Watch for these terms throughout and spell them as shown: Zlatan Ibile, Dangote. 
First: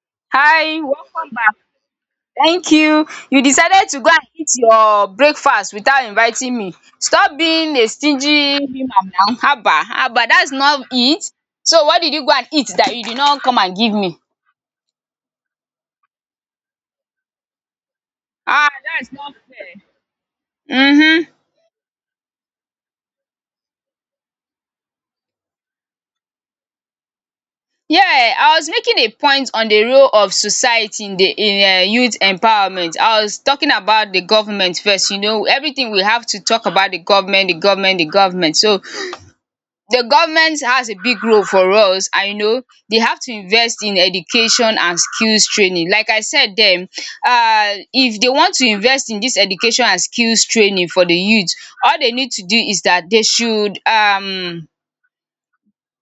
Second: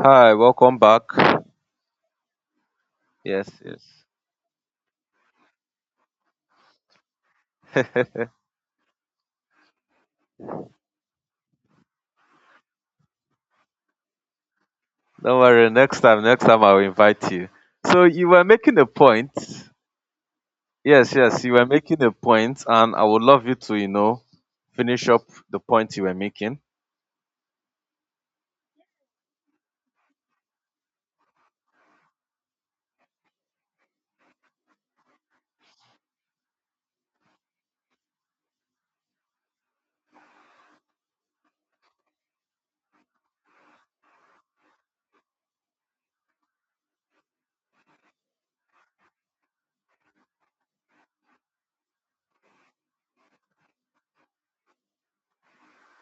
Hi, welcome Hi, back. welcome back. Thank you. You Yes, decided to yes. go and eat your breakfast without inviting me. Stop being a stingy woman now. Haba haba, that's not it. So what did you go and eat that you did not come and give me? Don't worry, next time, I'll invite you. So you were Ah, making a that's point. not fair. Yes, Mhm. yes, you were making a point, and I would love you to, finish up the point you were making. Yeah, I was making a point on the role of society in the in youth empowerment. I was talking about the government first, you know, everything we have to talk about the government, the government, the government. So the government has a big role for us, and you know they have to invest in education and skills training. Like I said dem, if they want to invest in dis education and skills training for the youth, all they need to do is dat they should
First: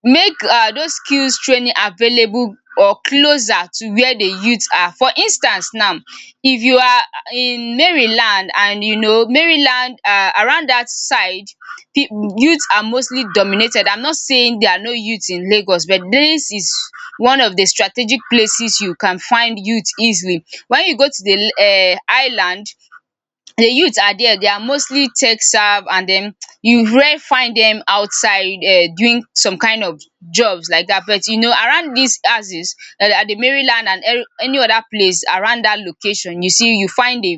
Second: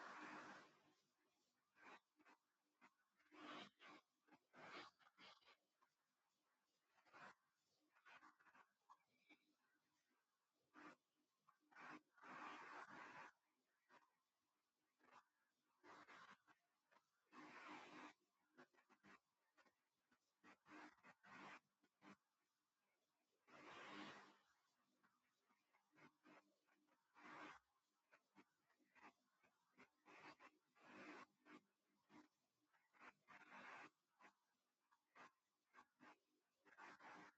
make those skills training available or closer to where the youth are. For instance now, if you are in Maryland, and you know Maryland around dat side, pip youth are mostly dominated. I'm not saying there are no youth in Lagos, but dis is one of the strategic places you can find youth easily. When you go to the island, the youth are there, they are mostly tech savvy, and then you rare find them outside doing some kind of jobs like that. But you know, around these houses, at the Maryland and any other place around that location, you see you find the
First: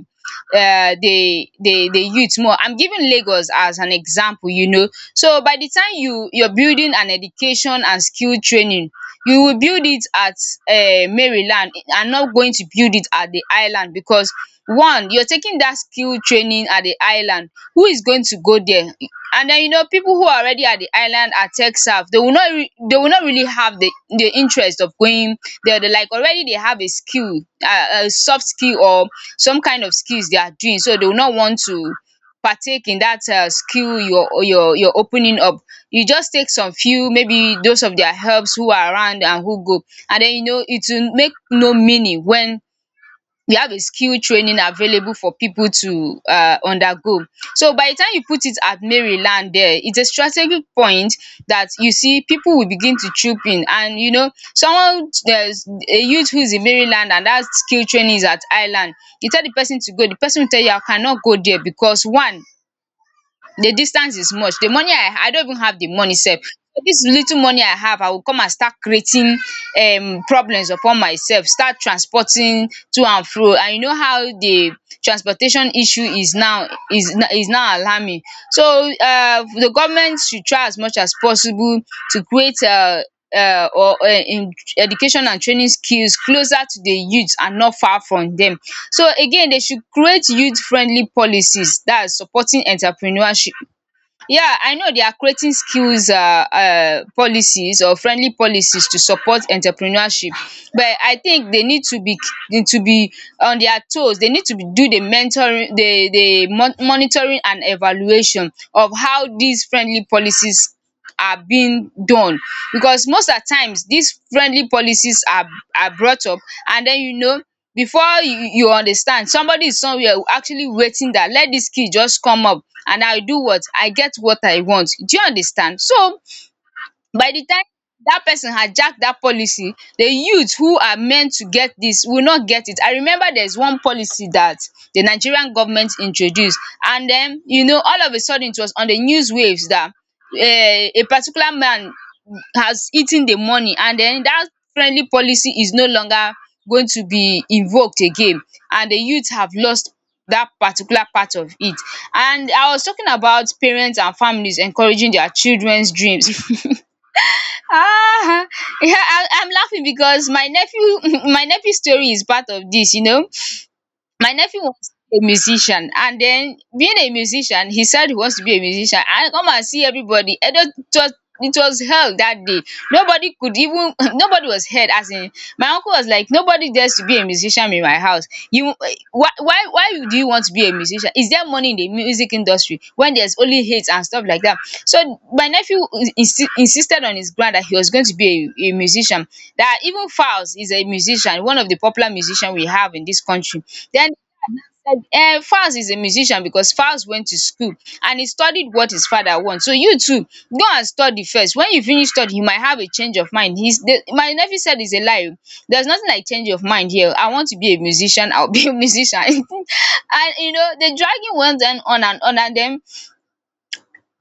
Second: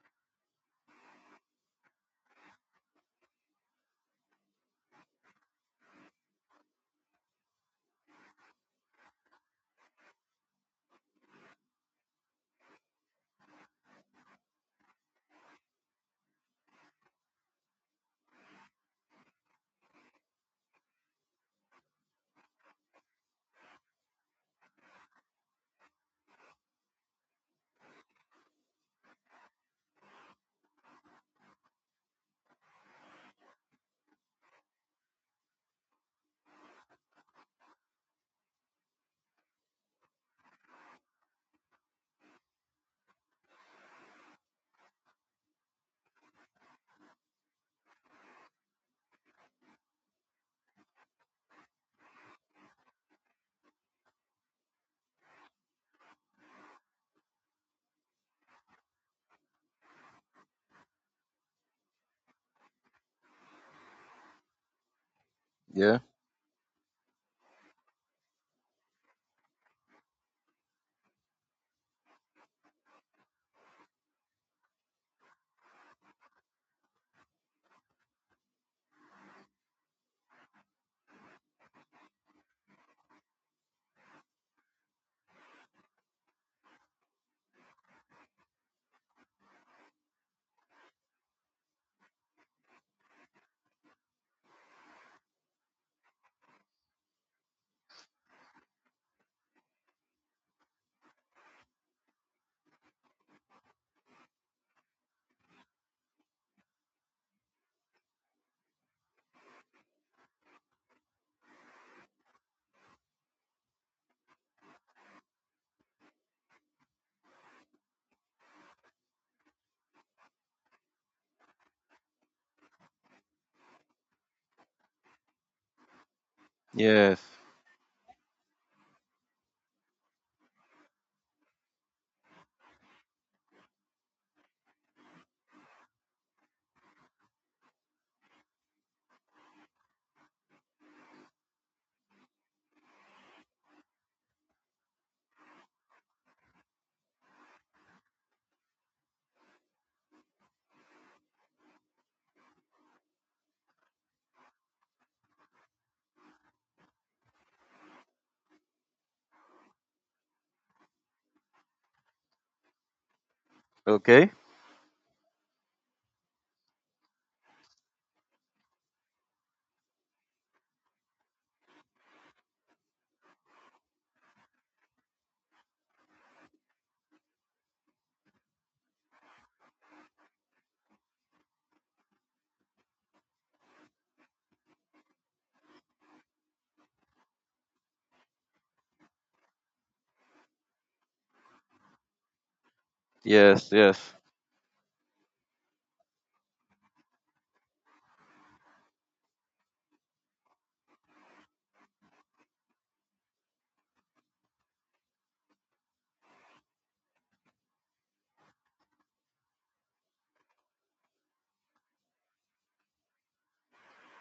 the youth more. I'm giving Lagos as an example, you know. So by the time you're building an education and skill training, you will build it at Maryland and not going to build it at the island, because one, you're taking that skill training at the island, who is going to go there? And then you know, people who are already at the island at TechSouth, they will not they will not really have the interest of going there. They like already they have a skill, soft skill or some kind of skills they are doing, so they will not want to partake in that skill you're opening up. You just take some few, maybe those of their helps who are around and who go, and den you know it will make no meaning when you have a skill training available for people to undergo. So by the time you put it at Maryland, there it's a strategic point, that you see people will begin to troop in. And you know, someone, there's a youth who is in Maryland and that skill training is at Highland, you tell the person to go, the person will tell you I cannot go there because one, the distance is much, the money, I don't even have the Yeah. money. Self, so this little money I have, I will come and start creating problems upon myself, start transporting to and fro. And you know how the transportation issue is now, is is now alarming. So the government should try as much as possible to create or education and training skills closer to the youth and not far from dem. So again, they should create youth friendly policies dat is supporting entrepreneurship. Yeah, I know they are creating skills policies or friendly policies to support entrepreneurship, but I think they need to be, need to be on their toes. They need to be, do the mentoring, the monitoring and evaluation of how dis friendly policies are being done. Because most at times, these friendly policies are brought up, and then you know, before you understand, somebody is somewhere actually waiting that let this kid just come up and I do what I get what I want. Do you understand? So Yes. by di time dat person hijack dat policy, the youth who are meant to get dis will not get it. I remember there's one policy dat the Nigerian government introduced, and den you know, all of a sudden it was on the news waves dat a particular man has eaten the money, and den dat friendly policy is no longer going to be invoked again, and the youth have lost dat particular part of it. And I was talking about parents and families encouraging their children's dreams. Ah, yeah, I'm laughing because my nephew, my nephew's story is part of this. You know, Okay. my nephew was a musician, and then being a musician, he said he wants to be a musician. I come and see everybody. And it was, it was hell that day. Nobody could even nobody was heard. As in, my uncle was like, nobody dares to be a musician in my house. You, why do you want to be a musician? Is there money in the music industry when there's only hate and stuff like that? So my nephew insisted on his grand that he was going to be a musician. That even Fowls is a musician, one of the popular musicians we have in this country. Yes, Then yes, um Falz is a musician because Falz went to school and he studied what his father wants. So you too go and study first. When you finish study you might have a change of mind. He's the, my nephew said it's a lie, there's nothing like change of mind here. I want to be a musician, I'll be a musician. And you know, the dragging went on and on, and then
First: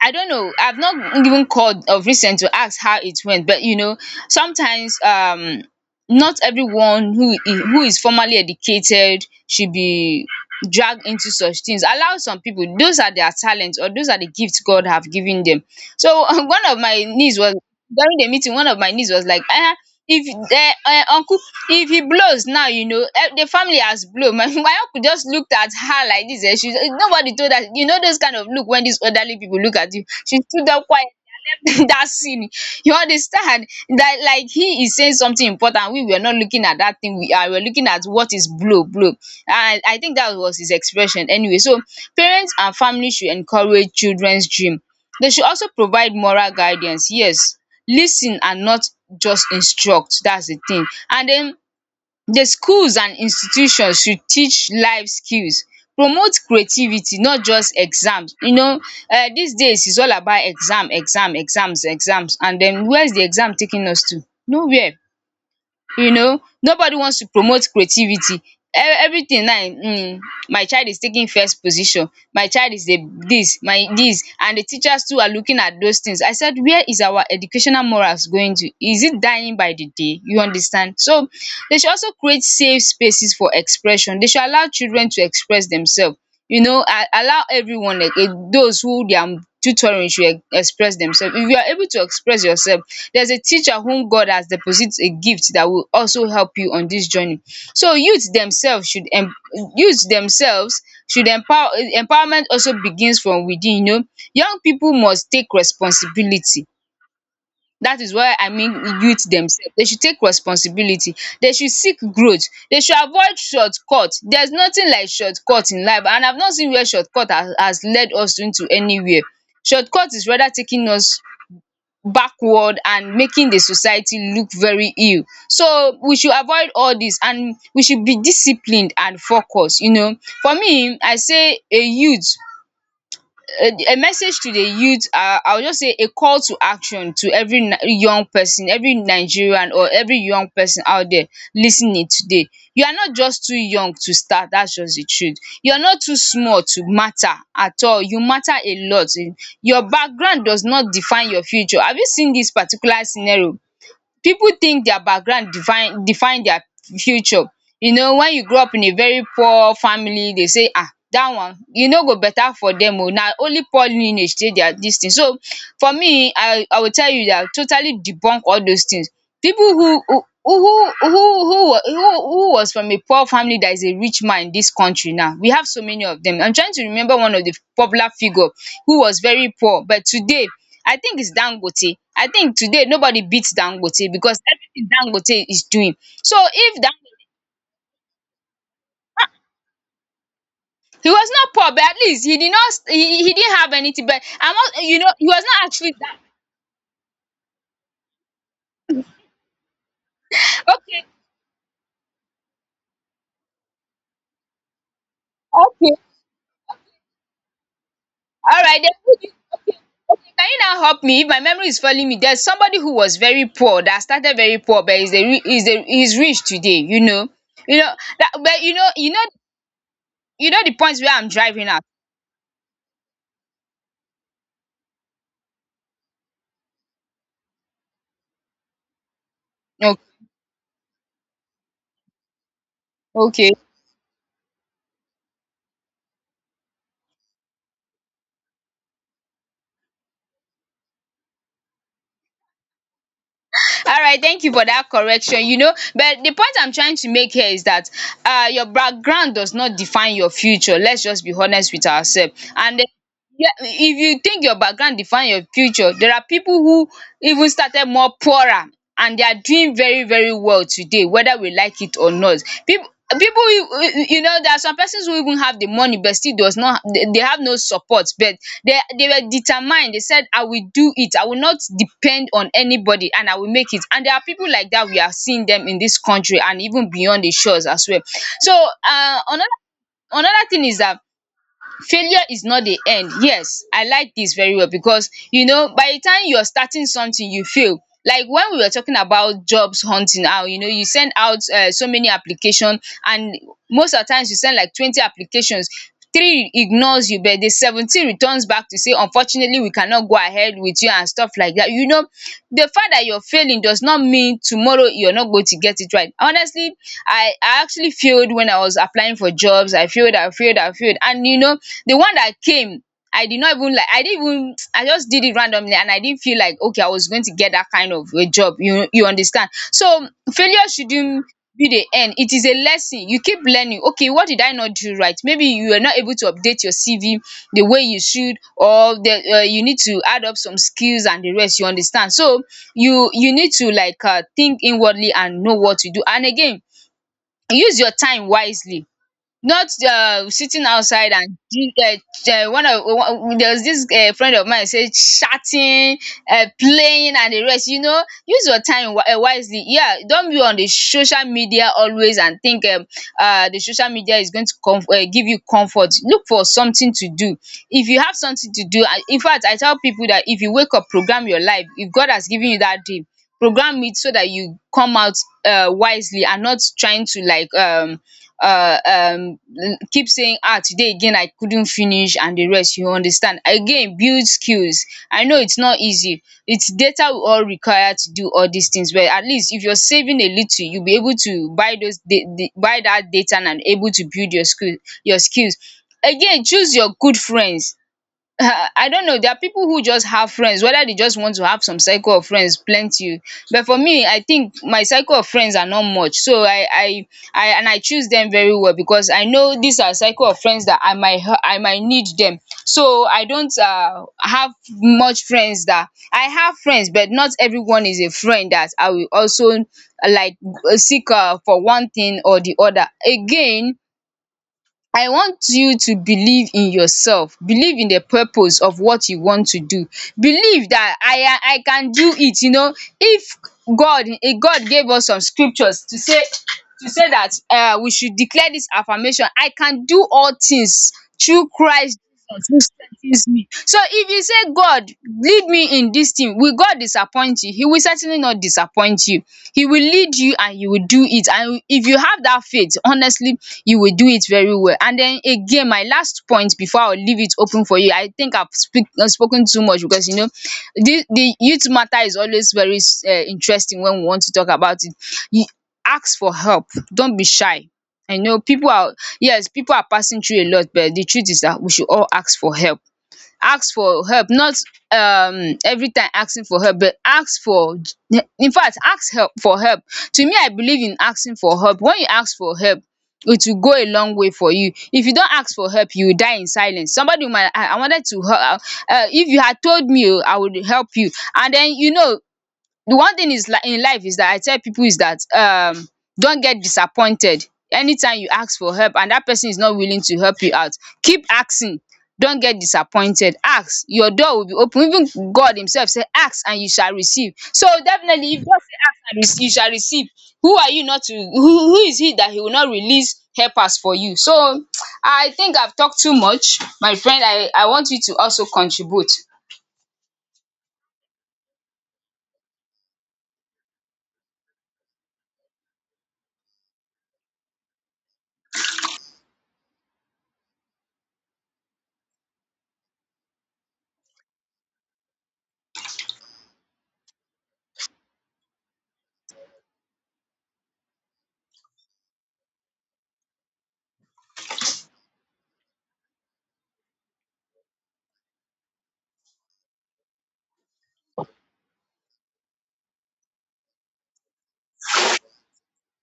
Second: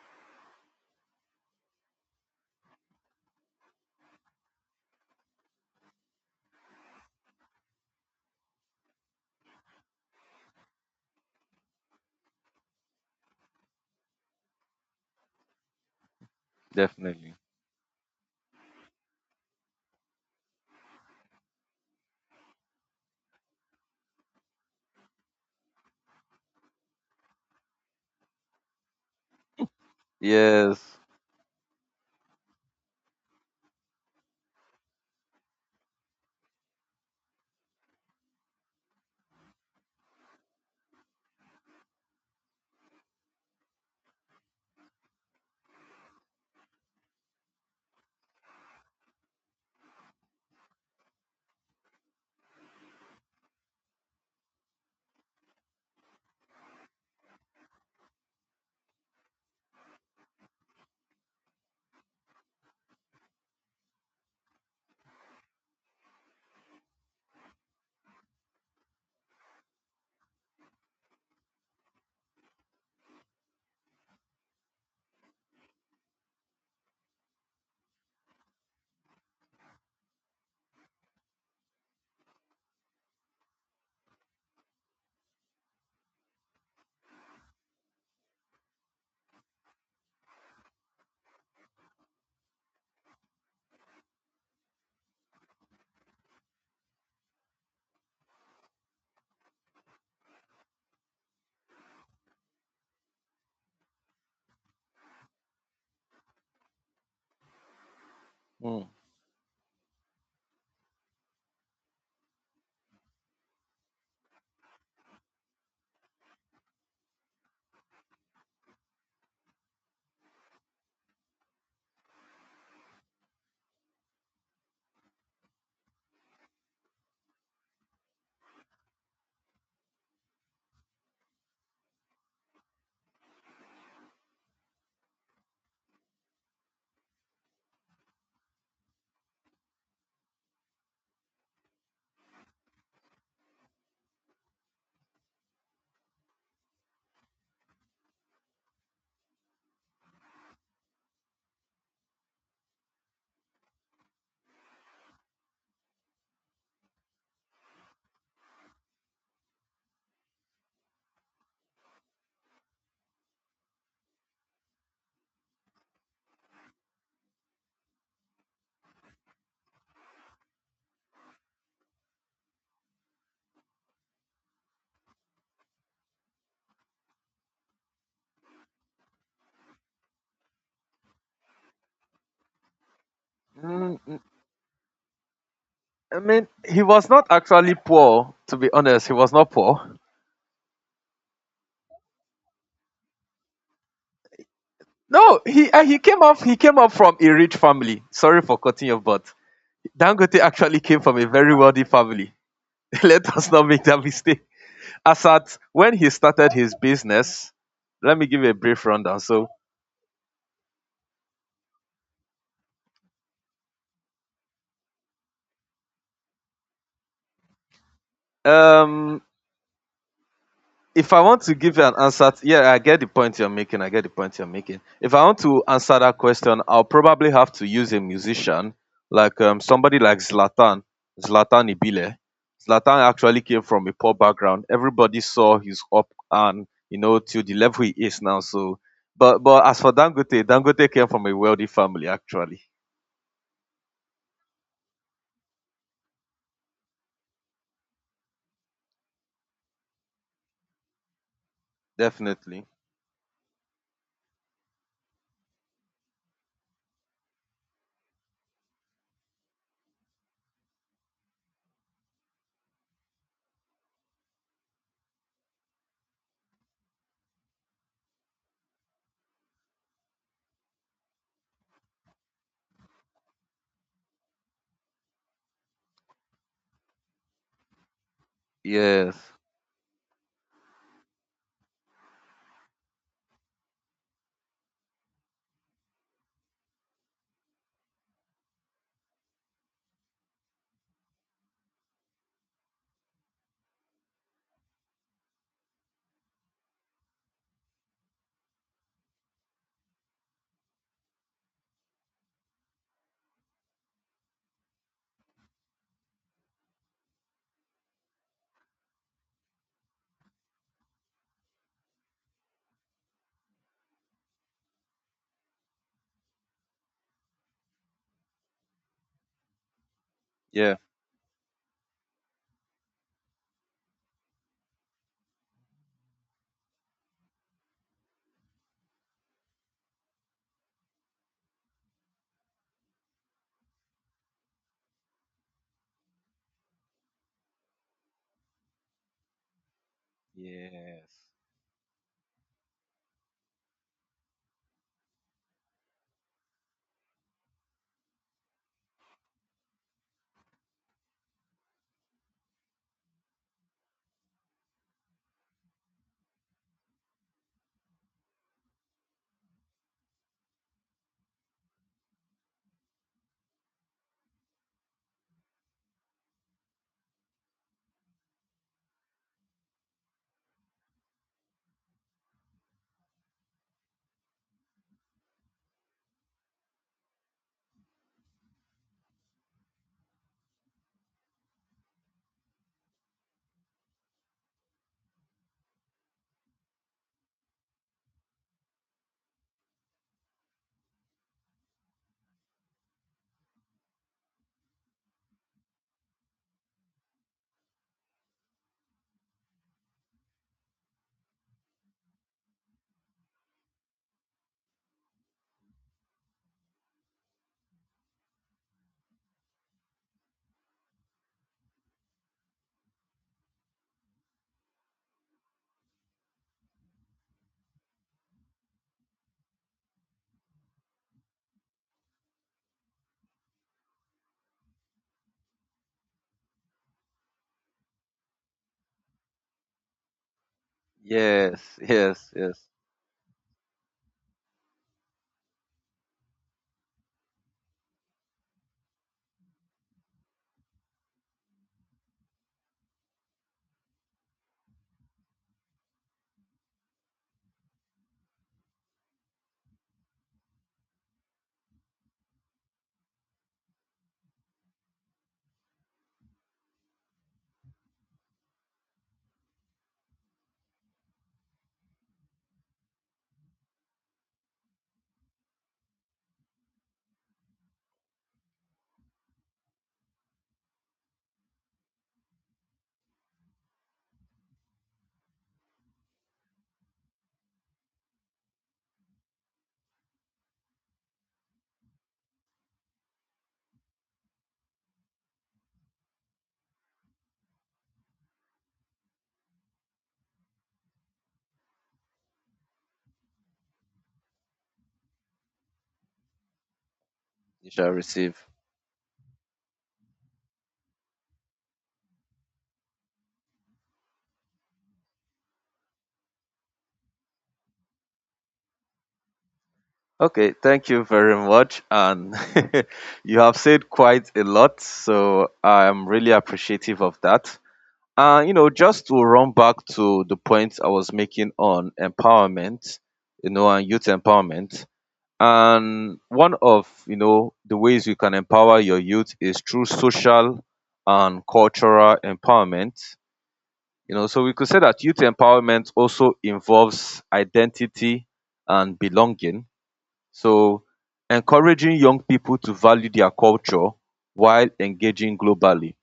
I don't know, I've not even called of recent to ask how it went, but you know, sometimes not everyone who is formally educated should be dragged into such things. Allow some people, those are their talents or those are the gifts God have given them. So one of my definitely. niece was during the meeting, one of my niece was like, ah, if uncle, if he blows now, you know, eh, the family has blown. My uncle just looked at her like this, she, nobody told her, you know those kind of look when these elderly people look at you, she stood up Yes. quietly and left that scene. You understand, that like he is saying something important, we were not looking at that thing, we are, we were looking at what is blow blow, and I think that was his expression anyway. So parents and family should encourage children's dream, they should also provide moral guidance, yes, lis ten and not just instruct. That's the thing. And then the schools and institutions should teach life skills, promote creativity, not just exams. You know, these days is all about exam exam exams exams, and then where is the exam taking us to? Nowhere. You know, nobody wants to promote creativity. Everything now, my child is taking first position, my child is the this, my this, and the teachers too are looking at those things. I said, where is our educational morals going to? Is it dying by the day? You understand? So they should also create safe spaces for expression, they should allow children to express themselves. You know, a, allow everyone like a, those who they are tutoring should express themselves. If you are able to express yourself, there's a teacher whom God has deposited a gift that will also help you on this journey. So youth themselves should em, youth themselves should empower, eh, empowerment also begins from within, you know. Young people must take responsibility. Dat is why I mean Mm. youth themselves. They should take responsibility. They should seek growth. They should avoid shortcut. There's nothing like shortcut in life, and I've not seen where shortcut has led us into anywhere. Shortcut is rather taking us backward and making the society look very ill. So we should avoid all dis and we should be disciplined and focused, you know. For me I say a youth, a message to the youth, I will just say a call to action to every young person, every Nigerian or every young person out there listening today. You are not just too young to start, that's just the truth. You're not too small to matter at all. You matter a lot. Your background does not define your future. Have you seen this particular scenario? Pipu think their background define their future. You know, when you grow up in a very poor family, dey say dat one e no go better for dem oo na only poor lineage dey their dis thing. So for me, I will tell you dat totally debunk all those things. Pipu who was from a poor family dat is a rich man in dis country now. We have so many of dem. I'm trying to remember one of the popular figure who was very poor but today, I think it's Dangote. I think today nobody beats Mm, Dangote mm, because everything Dangote is doing. I So mean, if he Dan was not actually poor, to be honest. He was not poor. he was not poor but at least he didn't have anything but I'm not, you know he No, was not actually that he came up from a rich family. Sorry for cutting your butt. Dangote actually came okay. from a very wealthy family. Let us not make that mistake. As at when Okay, he started his business, let me give you a alright brief then who rundown. did, okay? Okay, can you now help me if my memory is failing me? There's somebody who was very poor that started very poor but is rich today, you know that but you know you know um, you know the points if where I I'm want to driving give at. you an answer, to, yeah, I get the point you're making. I get the point you're making. If I want to answer that question, I'll probably have to use a musician like somebody like Okay, Zlatan, Zlatan Ibile. Zlatan actually okay. came from a poor background. Everybody saw his up and you know to the level he is now. So, but as for Dangote, Dangote came from a wealthy family actually. All right, thank you for that correction. You know, but the point I'm trying to make here is that your background does not define your future. Let's just be honest with ourselves. Definitely. And yeah, if you think your background define your future, there are people who even started more poorer and they are doing very, very well today, whether we like it or not. People people, you know there are some persons who even have the money but still does not, they have no support, but they were determined. They said I will do it, I will not depend on anybody and I will make it. And there are people like that. We are seeing them in this country and even beyond the shores as well. So uh Yes. another another thing is that failure is not the end. Yes, I like this very well because you know by the time you are starting something you fail. Like when we were talking about jobs hunting, how you know you send out so many applications, and most of the times you send like 20 applications, three ignores you but were the 17 returns back to say unfortunately we cannot go ahead with you and stuff like that. You know, the fact that you're failing does not mean tomorrow you're not going to get it right. Honestly, I actually failed when I was applying for jobs. I failed, I failed, I failed. And you know, the one that came, I did not even like I didn't even I just did it randomly and I didn't feel like okay I was going to get that kind of a job, you understand. So failure Yeah. shouldn't be the end. It is a lesson. You keep learning okay, what did I not do right? Maybe you were not able to update your CV the way you should, or the you need to add up some skills and the rest, you understand. So you need to like think inwardly and know what to do. And again, use your time wisely. Not sitting outside Yes. and one of there was this friend of mine say chatting, playing and the rest. You know, use your time wisely. Yeah, don't be on the social media always and think the social media is going to com give you comfort. Look for something to do. If you have something to do, in fact, I tell people that if you wake up, program your life. If God has given you that dream, program it so that you come out wisely and not trying to like uh um keep saying ah today again I couldn't finish and the rest, you understand. Again, build skills. I know it's not easy, it's data we all require to do all these things, but at least if you're saving a little you'll be able to buy those buy that data and able to build your skills. Again, choose your good friends. I don't know. There are people who just have friends, whether they just want to have some cycle of friends, plenty. But for me, I think my cycle of friends are not much. So I choose them very well because I know these are cycle of friends that I might, I might need them. So I don't have much friends that, I have friends, but not everyone is a friend that I will also like seek for one thing or the other. Again, I want you to believe in yourself, believe in the purpose of what you want to do, believe that I can do it, you know. If god, god gave us some scriptures to say that we should declare this affirmation, I can do all things through Yes. Christ, Yes. Yes. consis ten cy so if you say god, lead me in this thing, will god disappoint you? He will certainly not disappoint you. He will lead you and you will do it. And if you have that faith, honestly, you will do it very well. And then again, my last point before I will leave it open for you, I think I've speak spoken too much because, you know, the youth matter is always very interesting when we want to talk about it. You, ask for help. Don't be shy. I know people are, yes, people are passing through a lot but the truth is that we should all ask for help. Ask for help not every time asking for help but ask for, in fact, ask help for help. To me, I believe in asking for help. When you ask for help it will go a long way for you. If you don't ask for help you will die in silence. Somebody might, I wanted to help, if you had told me oo I would help you. And then you know, the one thing is like in life is that I tell people is that don't get disappointed. Anytime you ask for help and that person is not willing to help you out, keep asking. Don't get disappointed. Ask, your door will be open. Even God himself said, ask and you shall receive. So You shall definitely, receive. if God say ask and you shall receive, who are you not to, who is he that he will not release helpers for you? So I think I've talked too much, my friend. I want you to also contribute. Okay, thank you very much. And you have said quite a lot, so I'm really appreciative of that. You know, just to run back to the point I was making on empowerment, you know, and youth empowerment. And one of, you know, the ways you can empower your youth is through social and cultural empowerment. You know, so we could say that youth empowerment also involves identity and belonging, so encouraging young people to value their culture while engaging globally.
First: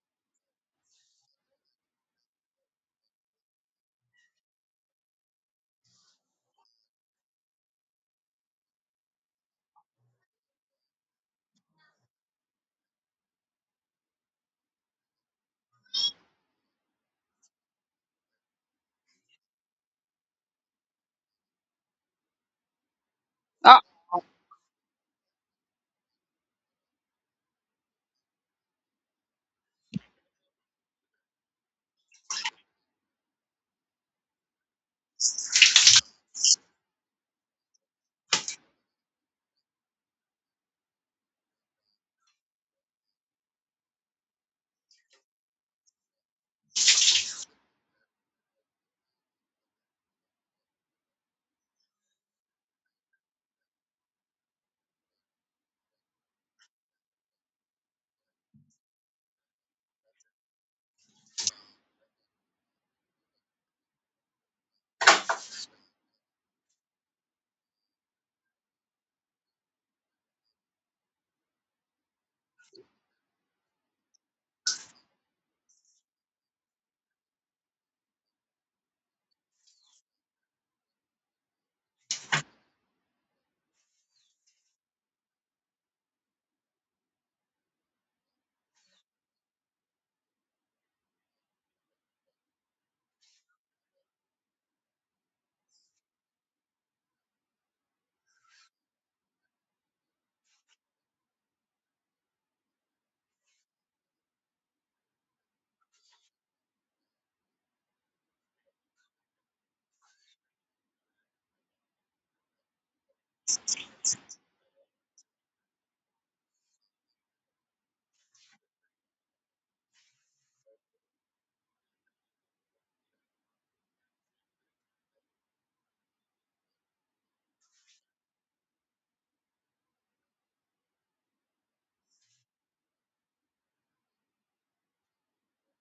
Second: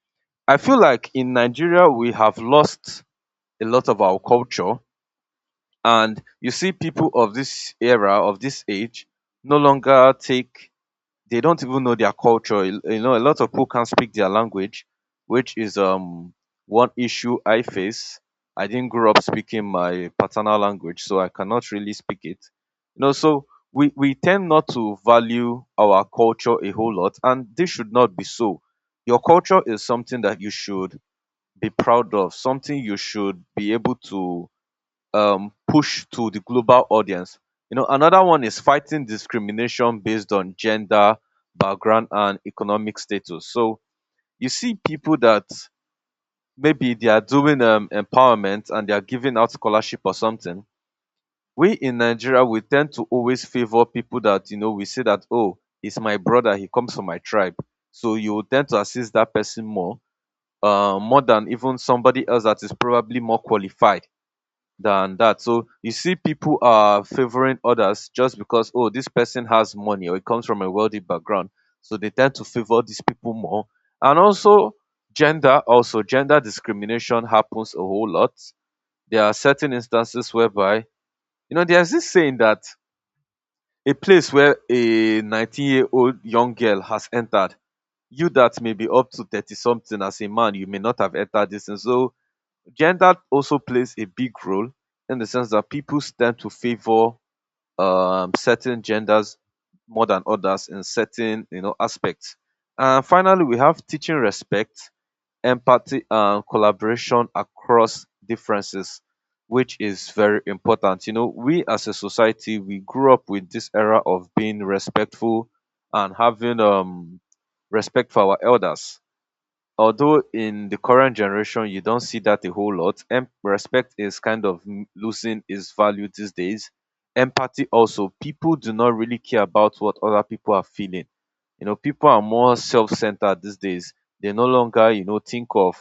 I feel like in Nigeria, we have lost a lot of our culture. And you see people of this era, of this age, no longer take, they don't even know their culture. You know, a lot of people can't speak their language, which is one issue I face. I didn't grow up speaking my paternal language, so I cannot really speak it. You know, so Ah, we tend not to value our culture a whole lot, and this should not be so. Your culture is something that you should be proud of, something you should be able to push to the global audience. You know, another one is fighting discrimination based on gender, background, and economic status. So you see people that maybe they are doing empowerment and they are giving out scholarship or something. We in Nigeria we tend to always favor people that, you know, we say that, oh, it's my brother, he comes from my tribe, so you will tend to assist that person more, more than even somebody else that is probably more qualified than that. So you see, people are favoring others just because, oh, this person has money or it comes from a wealthy background. So they tend to favor these people more. And also, gender discrimination happens a whole lot. There are certain instances whereby, you know, there's this saying that a place where a 19-year-old young girl has entered, you that may be up to 30 something as a man, you may not have entered this. And so gender also plays a big role in the sense that people tend to favor certain genders more than others in certain, you know, aspects. And finally, we have teaching respect, empathy, and collaboration across differences, which is very important. You know, we as a society we grew up with this era of being respectful and having respect for our elders, although in the current generation you don't see that a whole lot, and respect is kind of losing its value these days. Empathy also, people do not really care about what other people are feeling. You know, people are more self-centered these days. They no longer, you know, think of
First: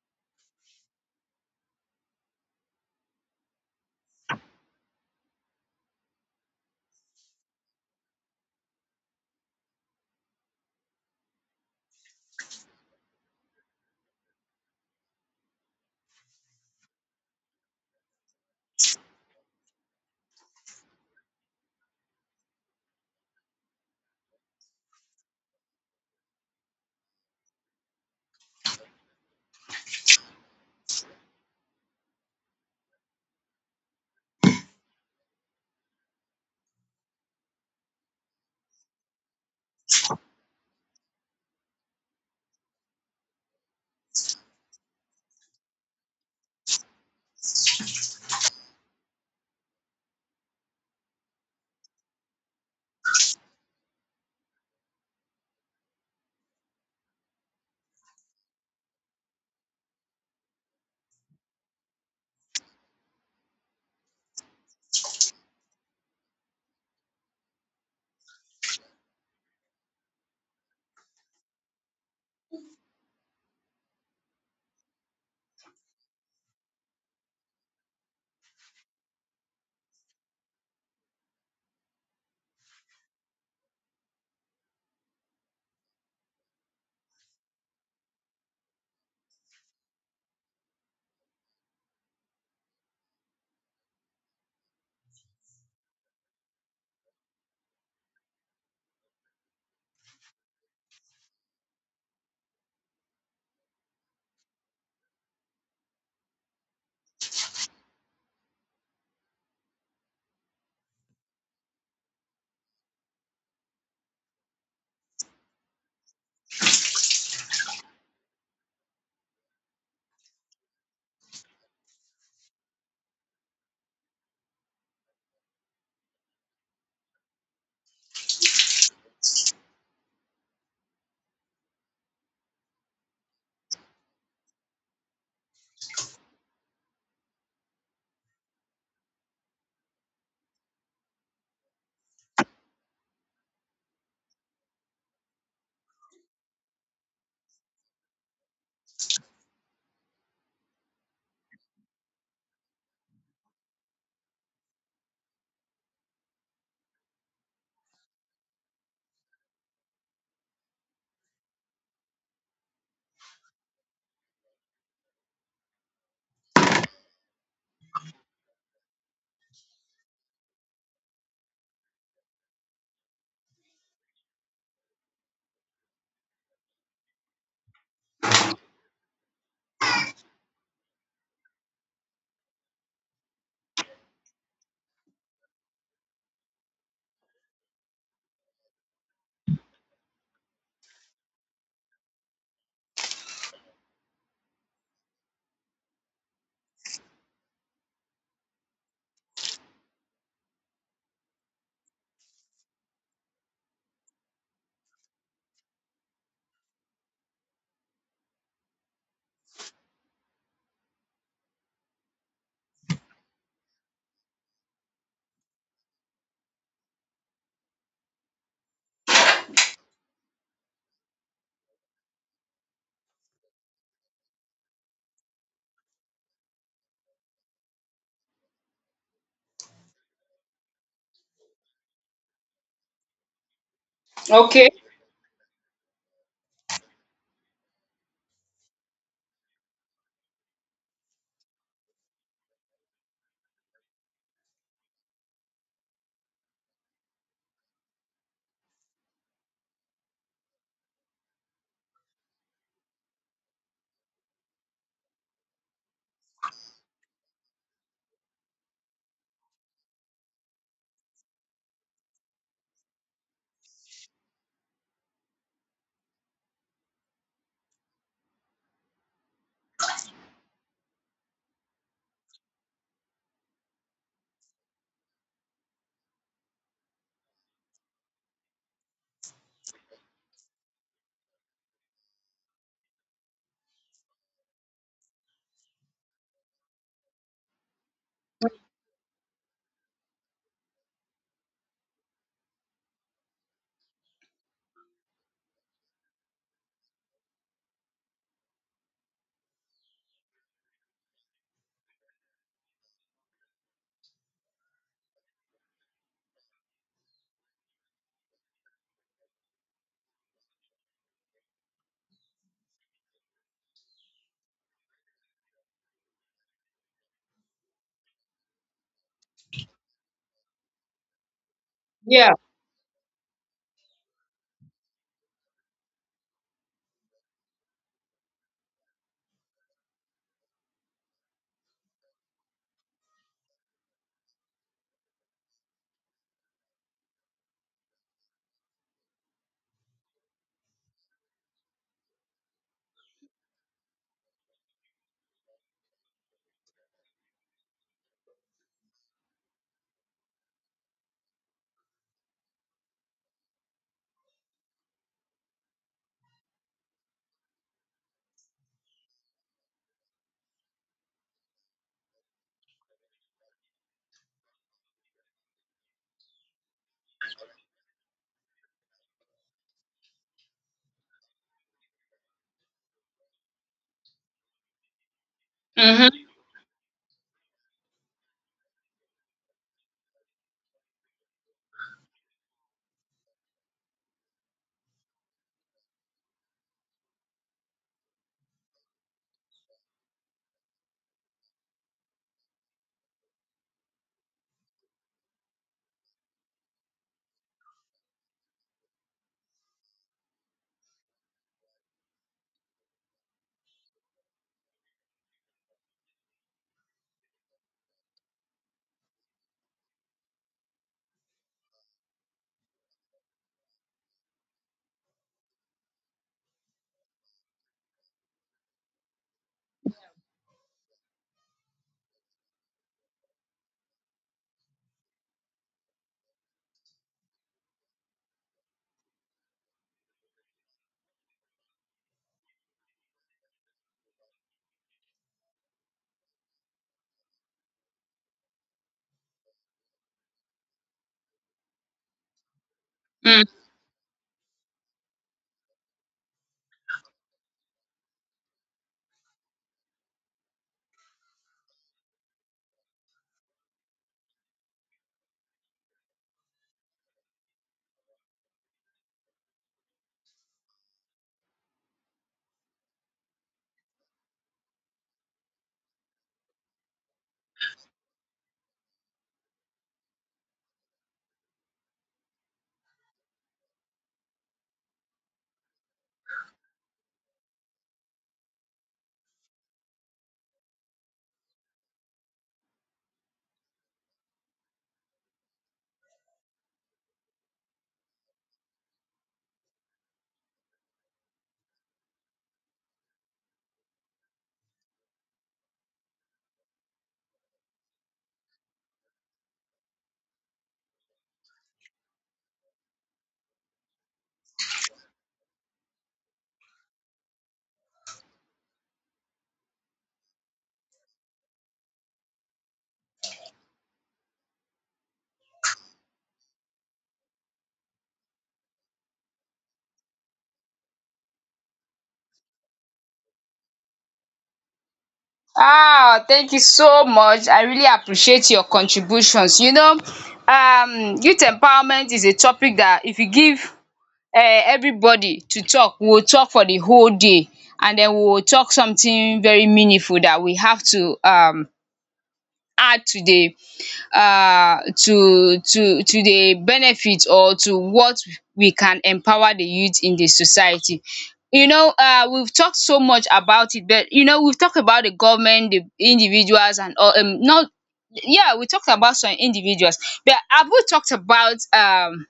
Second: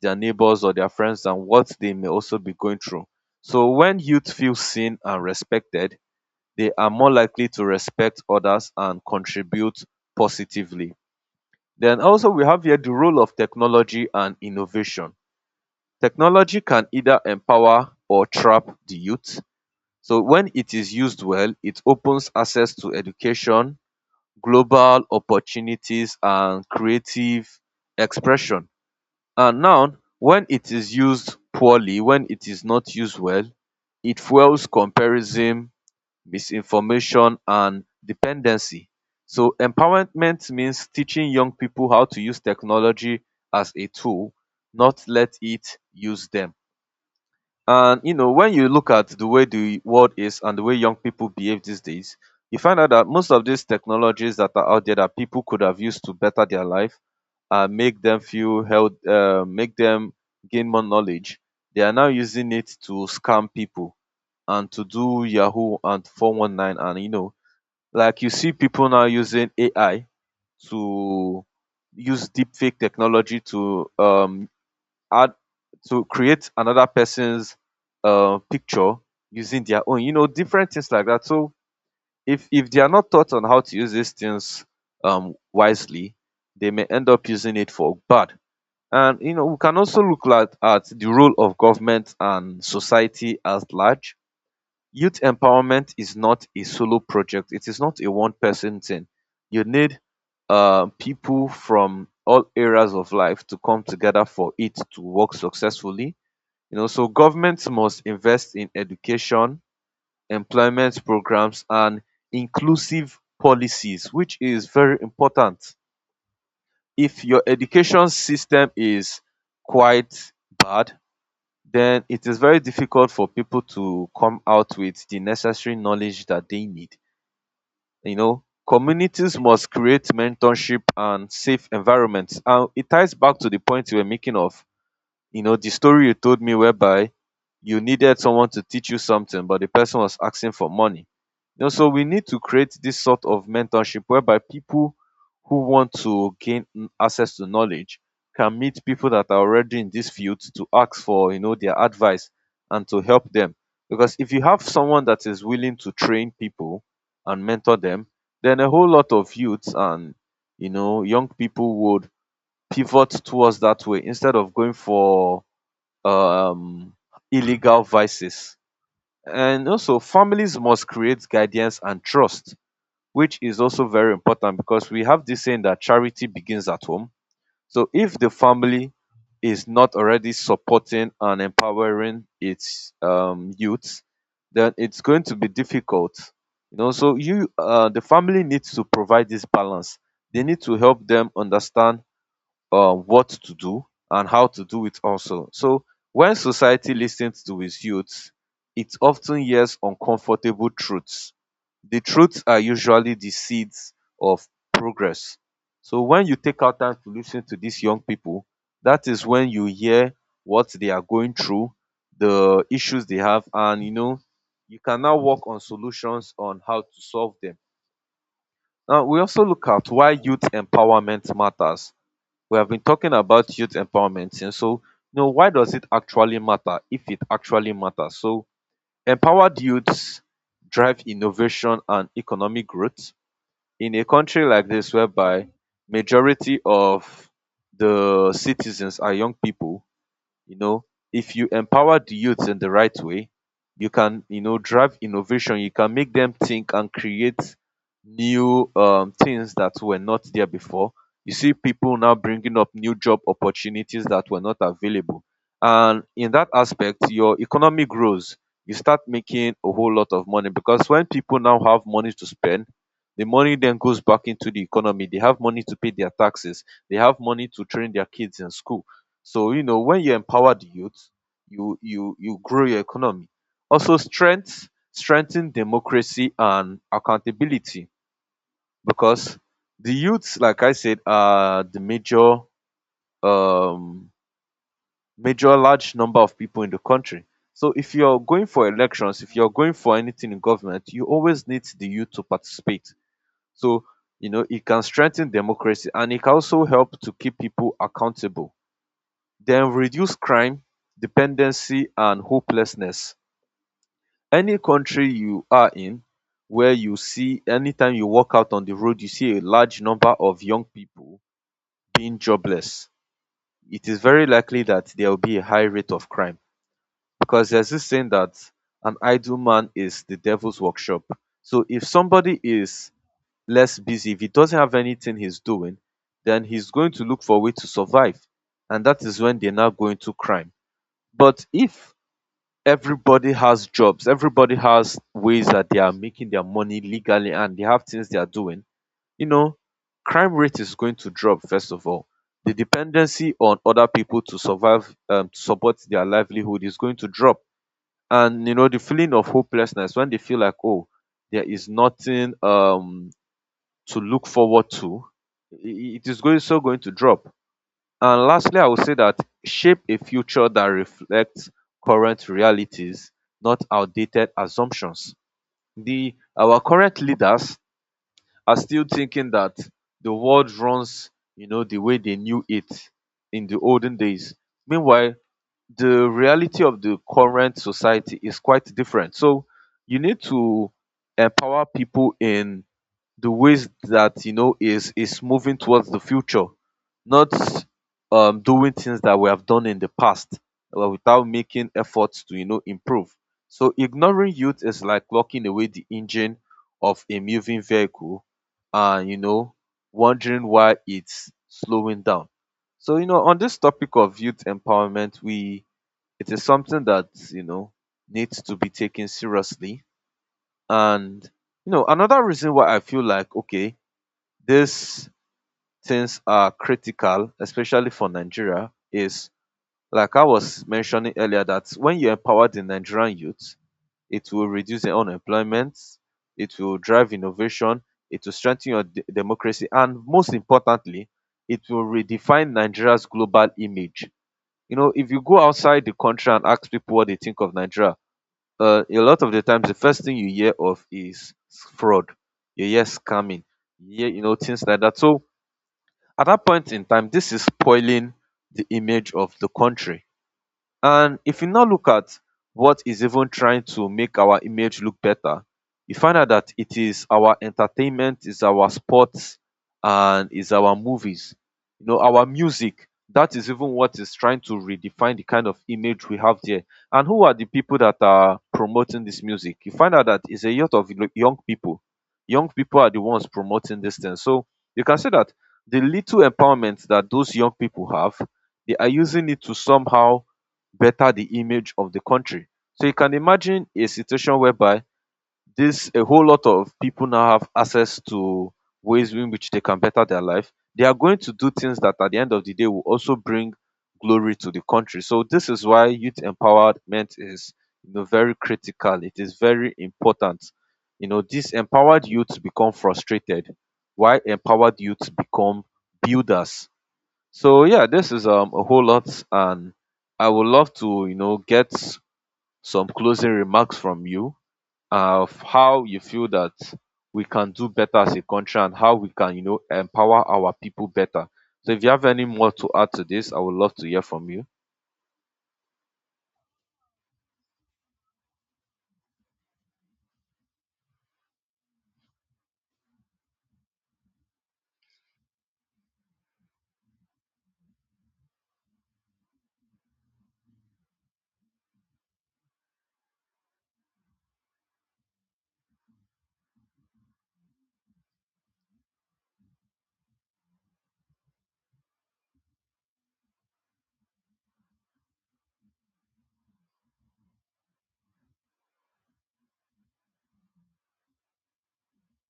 their neighbors or their friends and what they may also be going through. So when youth feel seen and respected, they are more likely to respect others and contribute positively. Then also we have here the role of technology and innovation. Technology can either empower or trap the youth. So when it is used well, it opens access to education, global opportunities and creative expression. And now when it is used poorly, when it is not used well, it fuels comparison, misinformation and dependency. So empowerment means teaching young people how to use technology as a tool, not let it use them. And you know, when you look at the way the world is and the way young people behave these days, you find out that most of these technologies that are out there that people could have used to better their life and make them feel held, make them gain more knowledge, they are now using it to scam people and to do Yahoo and 419 and you know, like you see people now using AI to use deepfake technology to add to create another person's picture using their own, you know, different things like that. So if they are not taught on how to use these things wisely, they may end up using it for bad. And you know, we can also look at the role of government and society as large. Youth empowerment is not a solo project. It is not a one person thing. You need people from all areas of life to come together for it to work successfully. You know, so governments must invest in education, employment programs, and inclusive policies, which is very important. If your education system is quite bad, then it is very difficult for people to come out with the necessary knowledge that they need. You know, communities must create mentorship and safe environments. And it ties back to the point you were making of, you know, the story you told me whereby you needed someone to teach you something, but the person was asking for money. You know, so we need to create this sort of mentorship whereby people who want to gain access to knowledge can meet people that are already in this field to ask for, you know, their advice and to help them. Because if you have someone that is willing to train people and mentor them, then a whole lot of youths and, you know, young people would pivot towards that way instead of going for um, illegal vices. And also, families must create guidance and trust, which is also very important because we have this saying that charity begins at home. So, if the family is not already supporting and empowering its youth, then it's going to be difficult. You know, so the family needs to provide this balance. They need to help them understand what to do and how to do it also. So when society listens to its youths, it often hears uncomfortable truths. The truths are usually the seeds of progress. So when you take out time to listen to these young people, that is when you hear what they are going through, the issues they have, and you know, you can now work on solutions on how to solve them. Now we also look at why youth empowerment matters. We have been talking about youth empowerment since. So, you know, why does it actually matter if it actually matters? So, empowered youths drive innovation and economic growth. In a country like okay. this whereby majority of the citizens are young people, you know, if you empower the youth in the right way, you can, you know, drive innovation. You can make them think and create new things that were not there before. You see people now bringing up new job opportunities that were not available. And in that aspect, your economy grows. You start making a whole lot of money because when people now have money to spend, the money then goes back into the economy. They have money to pay their taxes. They have money to train their kids in school. So you know when you empower the youth, you grow your economy. Also strengthen democracy and accountability because the youths, like I said, are the um major large number of people in the country. So if you're going for elections, if you're going for anything in government, you always need the youth to participate. So you know it can strengthen democracy and it can also help to keep people accountable. Then reduce crime, dependency and hopelessness. Any country you are in, where you see anytime you walk out on the road you see a large number of young people being jobless, it is very likely that there will be a high rate of crime, because there's this saying that an idle man is the devil's workshop. So if Yeah. somebody is less busy, if he doesn't have anything he's doing, then he's going to look for a way to survive, and that is when they now go into crime. But if everybody has jobs, everybody has ways that they are making their money legally and they have things they are doing, You know, crime rate is going to drop, first of all. The dependency on other people to survive, to support their livelihood is going to drop. And, the feeling of hopelessness when they feel like, oh, there is nothing to look forward to, it is going to drop. And lastly, I would say that shape a future that reflects current realities, not outdated assumptions. The Our current leaders are still thinking that the world runs, the way they knew it in the olden days. Meanwhile, the Mm-hmm. reality of the current society is quite different. So you need to empower people in the ways that you know is moving towards the future, not doing things that we have done in the past without making efforts to improve. So ignoring youth is like locking away the engine of a moving vehicle, and you know wondering why it's slowing down. So on this topic of youth empowerment, we it is something that needs to be taken seriously. And another reason why I feel like okay these things are critical, especially for Nigeria, is like I was mentioning earlier that when you empower the Nigerian youth, it will reduce the unemployment, it will drive innovation, it will strengthen your democracy, and most importantly, it will redefine Nigeria's global image. You know, if you go outside the country and ask people what they think of Nigeria, a lot of the times the first thing you hear of is fraud, you hear scamming, Mm. you hear things like that. So at that point in time this is spoiling the image of the country. And if you now look at what is even trying to make our image look better, you find out that it is our entertainment, is our sports, and is our movies. You know, our music. That is even what is trying to redefine the kind of image we have there. And who are the people that are promoting this music? You find out that it's a lot of young people. Young people are the ones promoting this thing. So you can say that the little empowerment that those young people have, they are using it to somehow better the image of the country. So you can imagine a situation whereby this a whole lot of people now have access to ways in which they can better their life. They are going to do things that at the end of the day will also bring glory to the country. So this is why youth empowerment is very critical. It is very important. You know, these empowered youths become frustrated, while empowered youths become builders. So yeah, this is a whole lot, and I would love to get some closing remarks from you of how you feel that we can do better as a country and how we can empower our people better. So if you have any more to add to this, I would love to hear from you. Ah, thank you so much. I really appreciate your contributions. You know, youth empowerment is a topic that if you give um everybody to talk, we will talk for the whole day and then we will talk something very meaningful that we have to add to the to the benefit or to what we can empower the youth in the society. You know we've talked so much about it, but you know we've talked about the government, the individuals and all not, yeah we talked about some individuals, but have we talked about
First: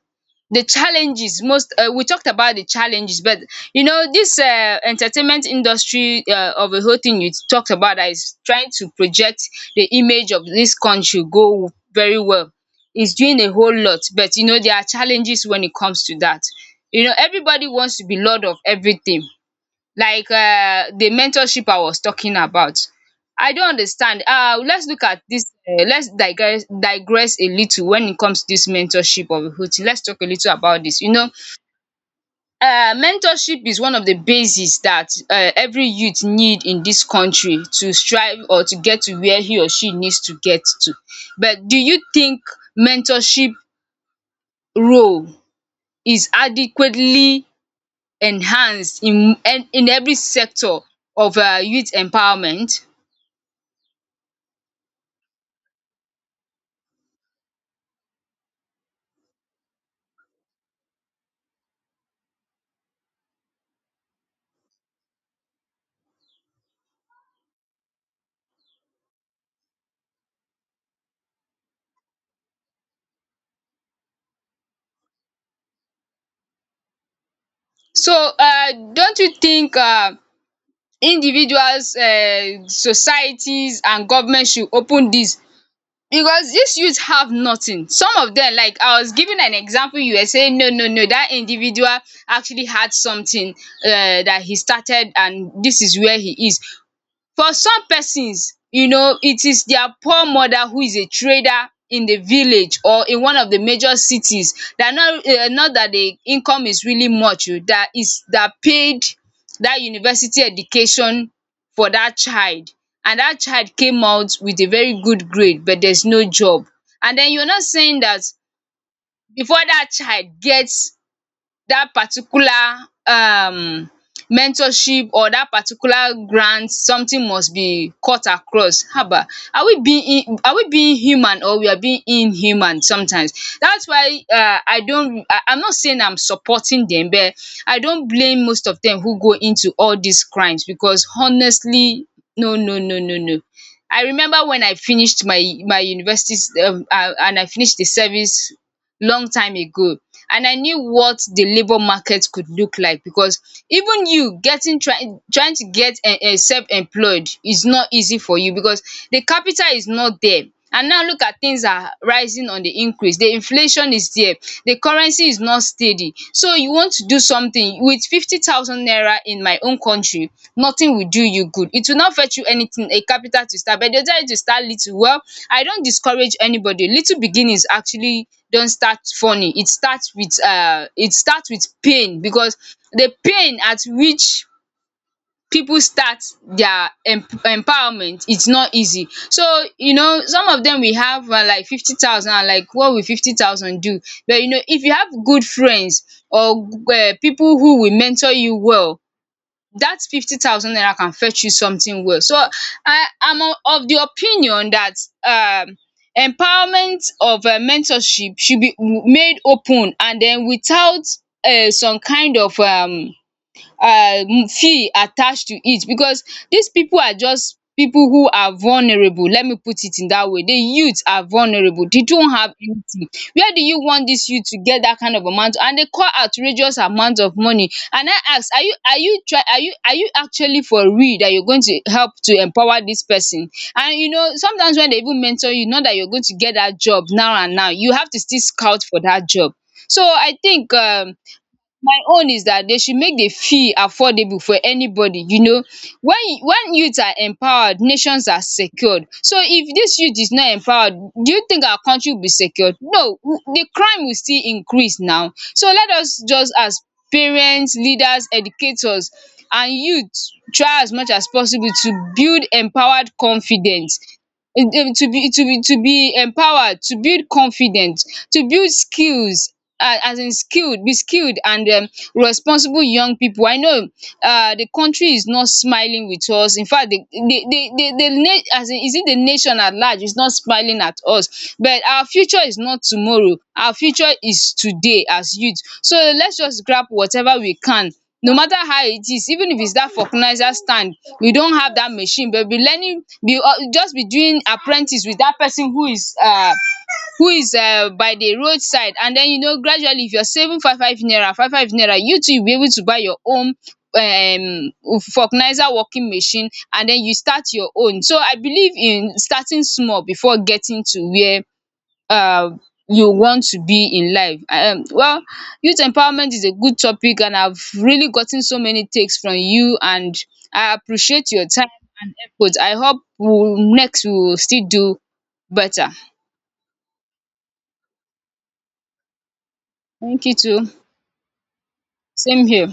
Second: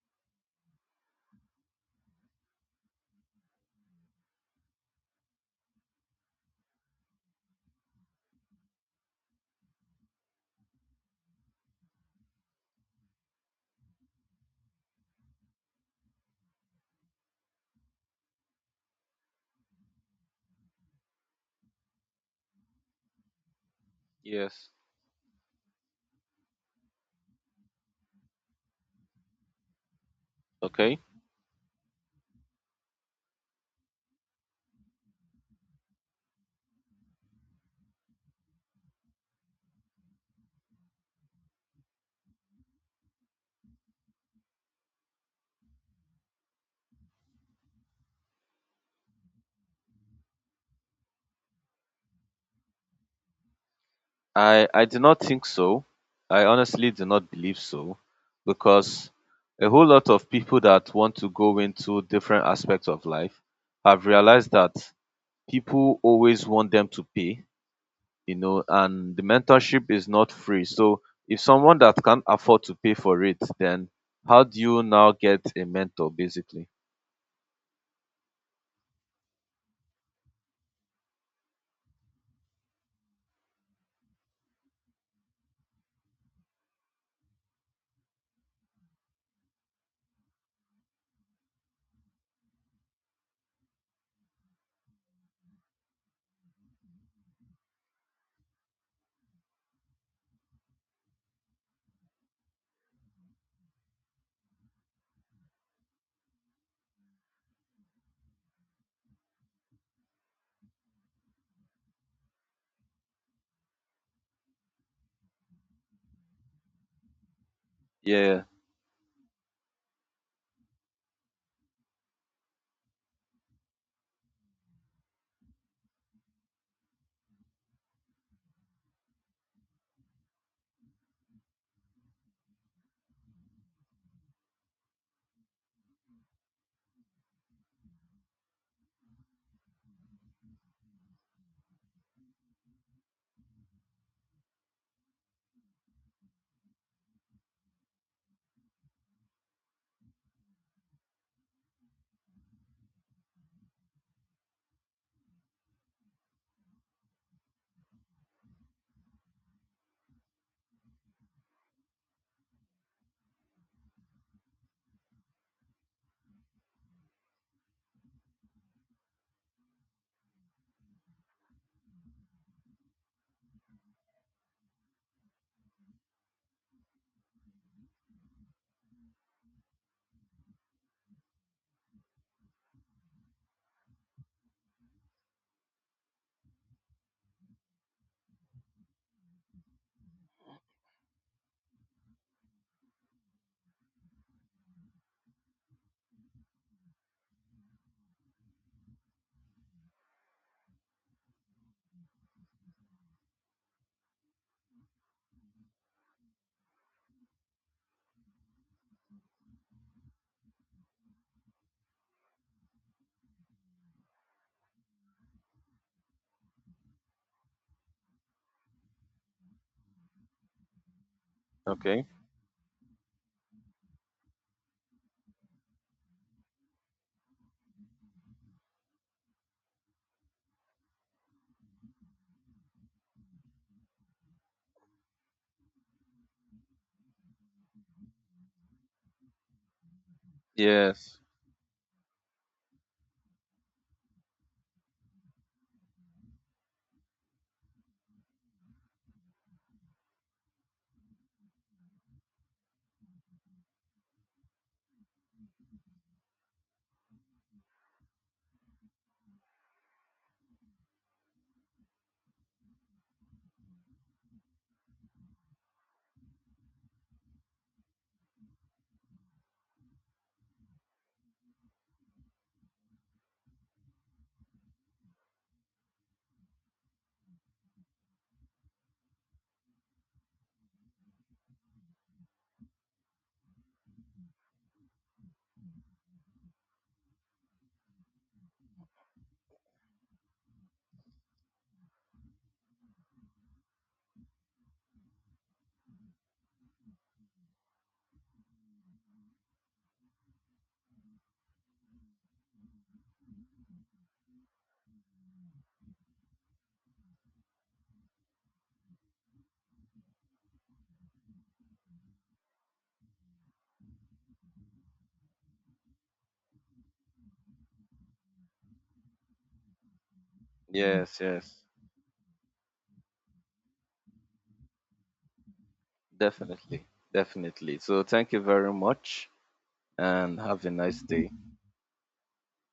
the challenges? Most we talked about the challenges but you know this entertainment industry of the whole thing you talked about that is trying to project the image of this country go very well is doing a whole lot, but you know there are challenges when it comes to that. You know everybody wants to be lord of everything, like the mentorship I was talking about. I don understand. Yes. Let's look at dis let's digress a little when it comes to dis mentorship of recruiting. Let's talk a little about Okay. dis. You know, mentorship is one of the basis dat every youth need in dis country to strive or to get to where he or she needs to get to. But do you think mentorship role is adequately enhanced in every sector of youth empowerment. I do not think so. I honestly do not believe so, because a whole lot of people that want to go into different aspects of life have realized that people always want them to pay, you know, and the mentorship is not free. So if someone that can't afford to pay for it, then how do you now get a mentor basically? So don't you think individuals, societies and government should open this? Because these youth have nothing. Some of them, like I was giving an example, you were saying no, no, no. That individual actually had something, dat he started and this is where he is. For some persons, it is their poor mother who is a trader in the village or in one of the major cities, that not not that the income is really much o, that is that paid that university education for that child. And that child came out with a very good grade, but there's no job. And then you're not saying that Yeah. before that child gets that particular mentorship or that particular grant, something must be cut across, haba. Are we being human, or we are being inhuman sometimes? That's why, I'm not saying I'm supporting them, but I don't blame most of them who go into all these crimes, because honestly, no, no, no, no, no. I remember when I finished my university, and I finished the service long time ago, and I knew what the labour market could look like, because even you getting trying to get self-employed is not easy for you, because the capital is not there. And now look at, things are rising on the increase, the inflation is there, the currency is not steady. So you want to do something with 50,000 naira in my own country, nothing will do you good. It will not fetch you anything, a capital to start, but they'll tell you to start little. Well, I don't discourage anybody. Little beginnings actually don't start funny. It starts with pain, because the pain at which people start their empowerment, it's not easy. So some of them, we have like 50,000, and like, what will 50,000 do? But if you have good friends or people who will mentor you well, that 50,000 naira can fetch you something well. So I am of the opinion that um empowerment of mentorship should be made open, and then without some kind of feel attached to it, because dis pipu are just pipu who are vulnerable. Let me put it in dat way. The youth are vulnerable. They Okay. don't have anything. Where do you want dis youth to get dat kind of amount, and they call outrageous amount of money? And I ask, are you try are you actually for real dat you're going to help to empower dis person? And sometimes when they even mentor you, not that you're going to get dat job now and now. You have to still scout for dat job. So I think Yes. my own is dat dey should make the fee affordable for anybody, when youth are empowered, nations are secured. So if this youth is not empowered, do you think our country will be secured? No, the crime will still increase now. So let us just, as parents, leaders, educators and youth, try as much as possible to build empowered confidence, to be to be empowered, to build confidence, to build skills, as in skilled, be skilled, and responsible young people. I know the country is not smiling with us. Infact, the, as in, is it the nation at large is not smiling at us. But our future is not tomorrow, our future is today as youth. So let's just grab whatever we can. No matter how it is, even if it's that vulcanizer stand, we don't have that machine, but we'll be learning. We'll just be doing apprentice with that person who is by the roadside. And then gradually, if you're saving five five naira, you too, you'll be able to buy your own vulcanizer working machine, and then you start your own. So I believe in starting small before getting to where um you want to be in life. Well, youth empowerment is a good topic, and I've really gotten so many takes from you, and Mm. I Yes. appreciate your Yes. time and effort. I hope we will still do better. Definitely. Definitely. So thank you very much Thank you and have too. a nice day. Same here.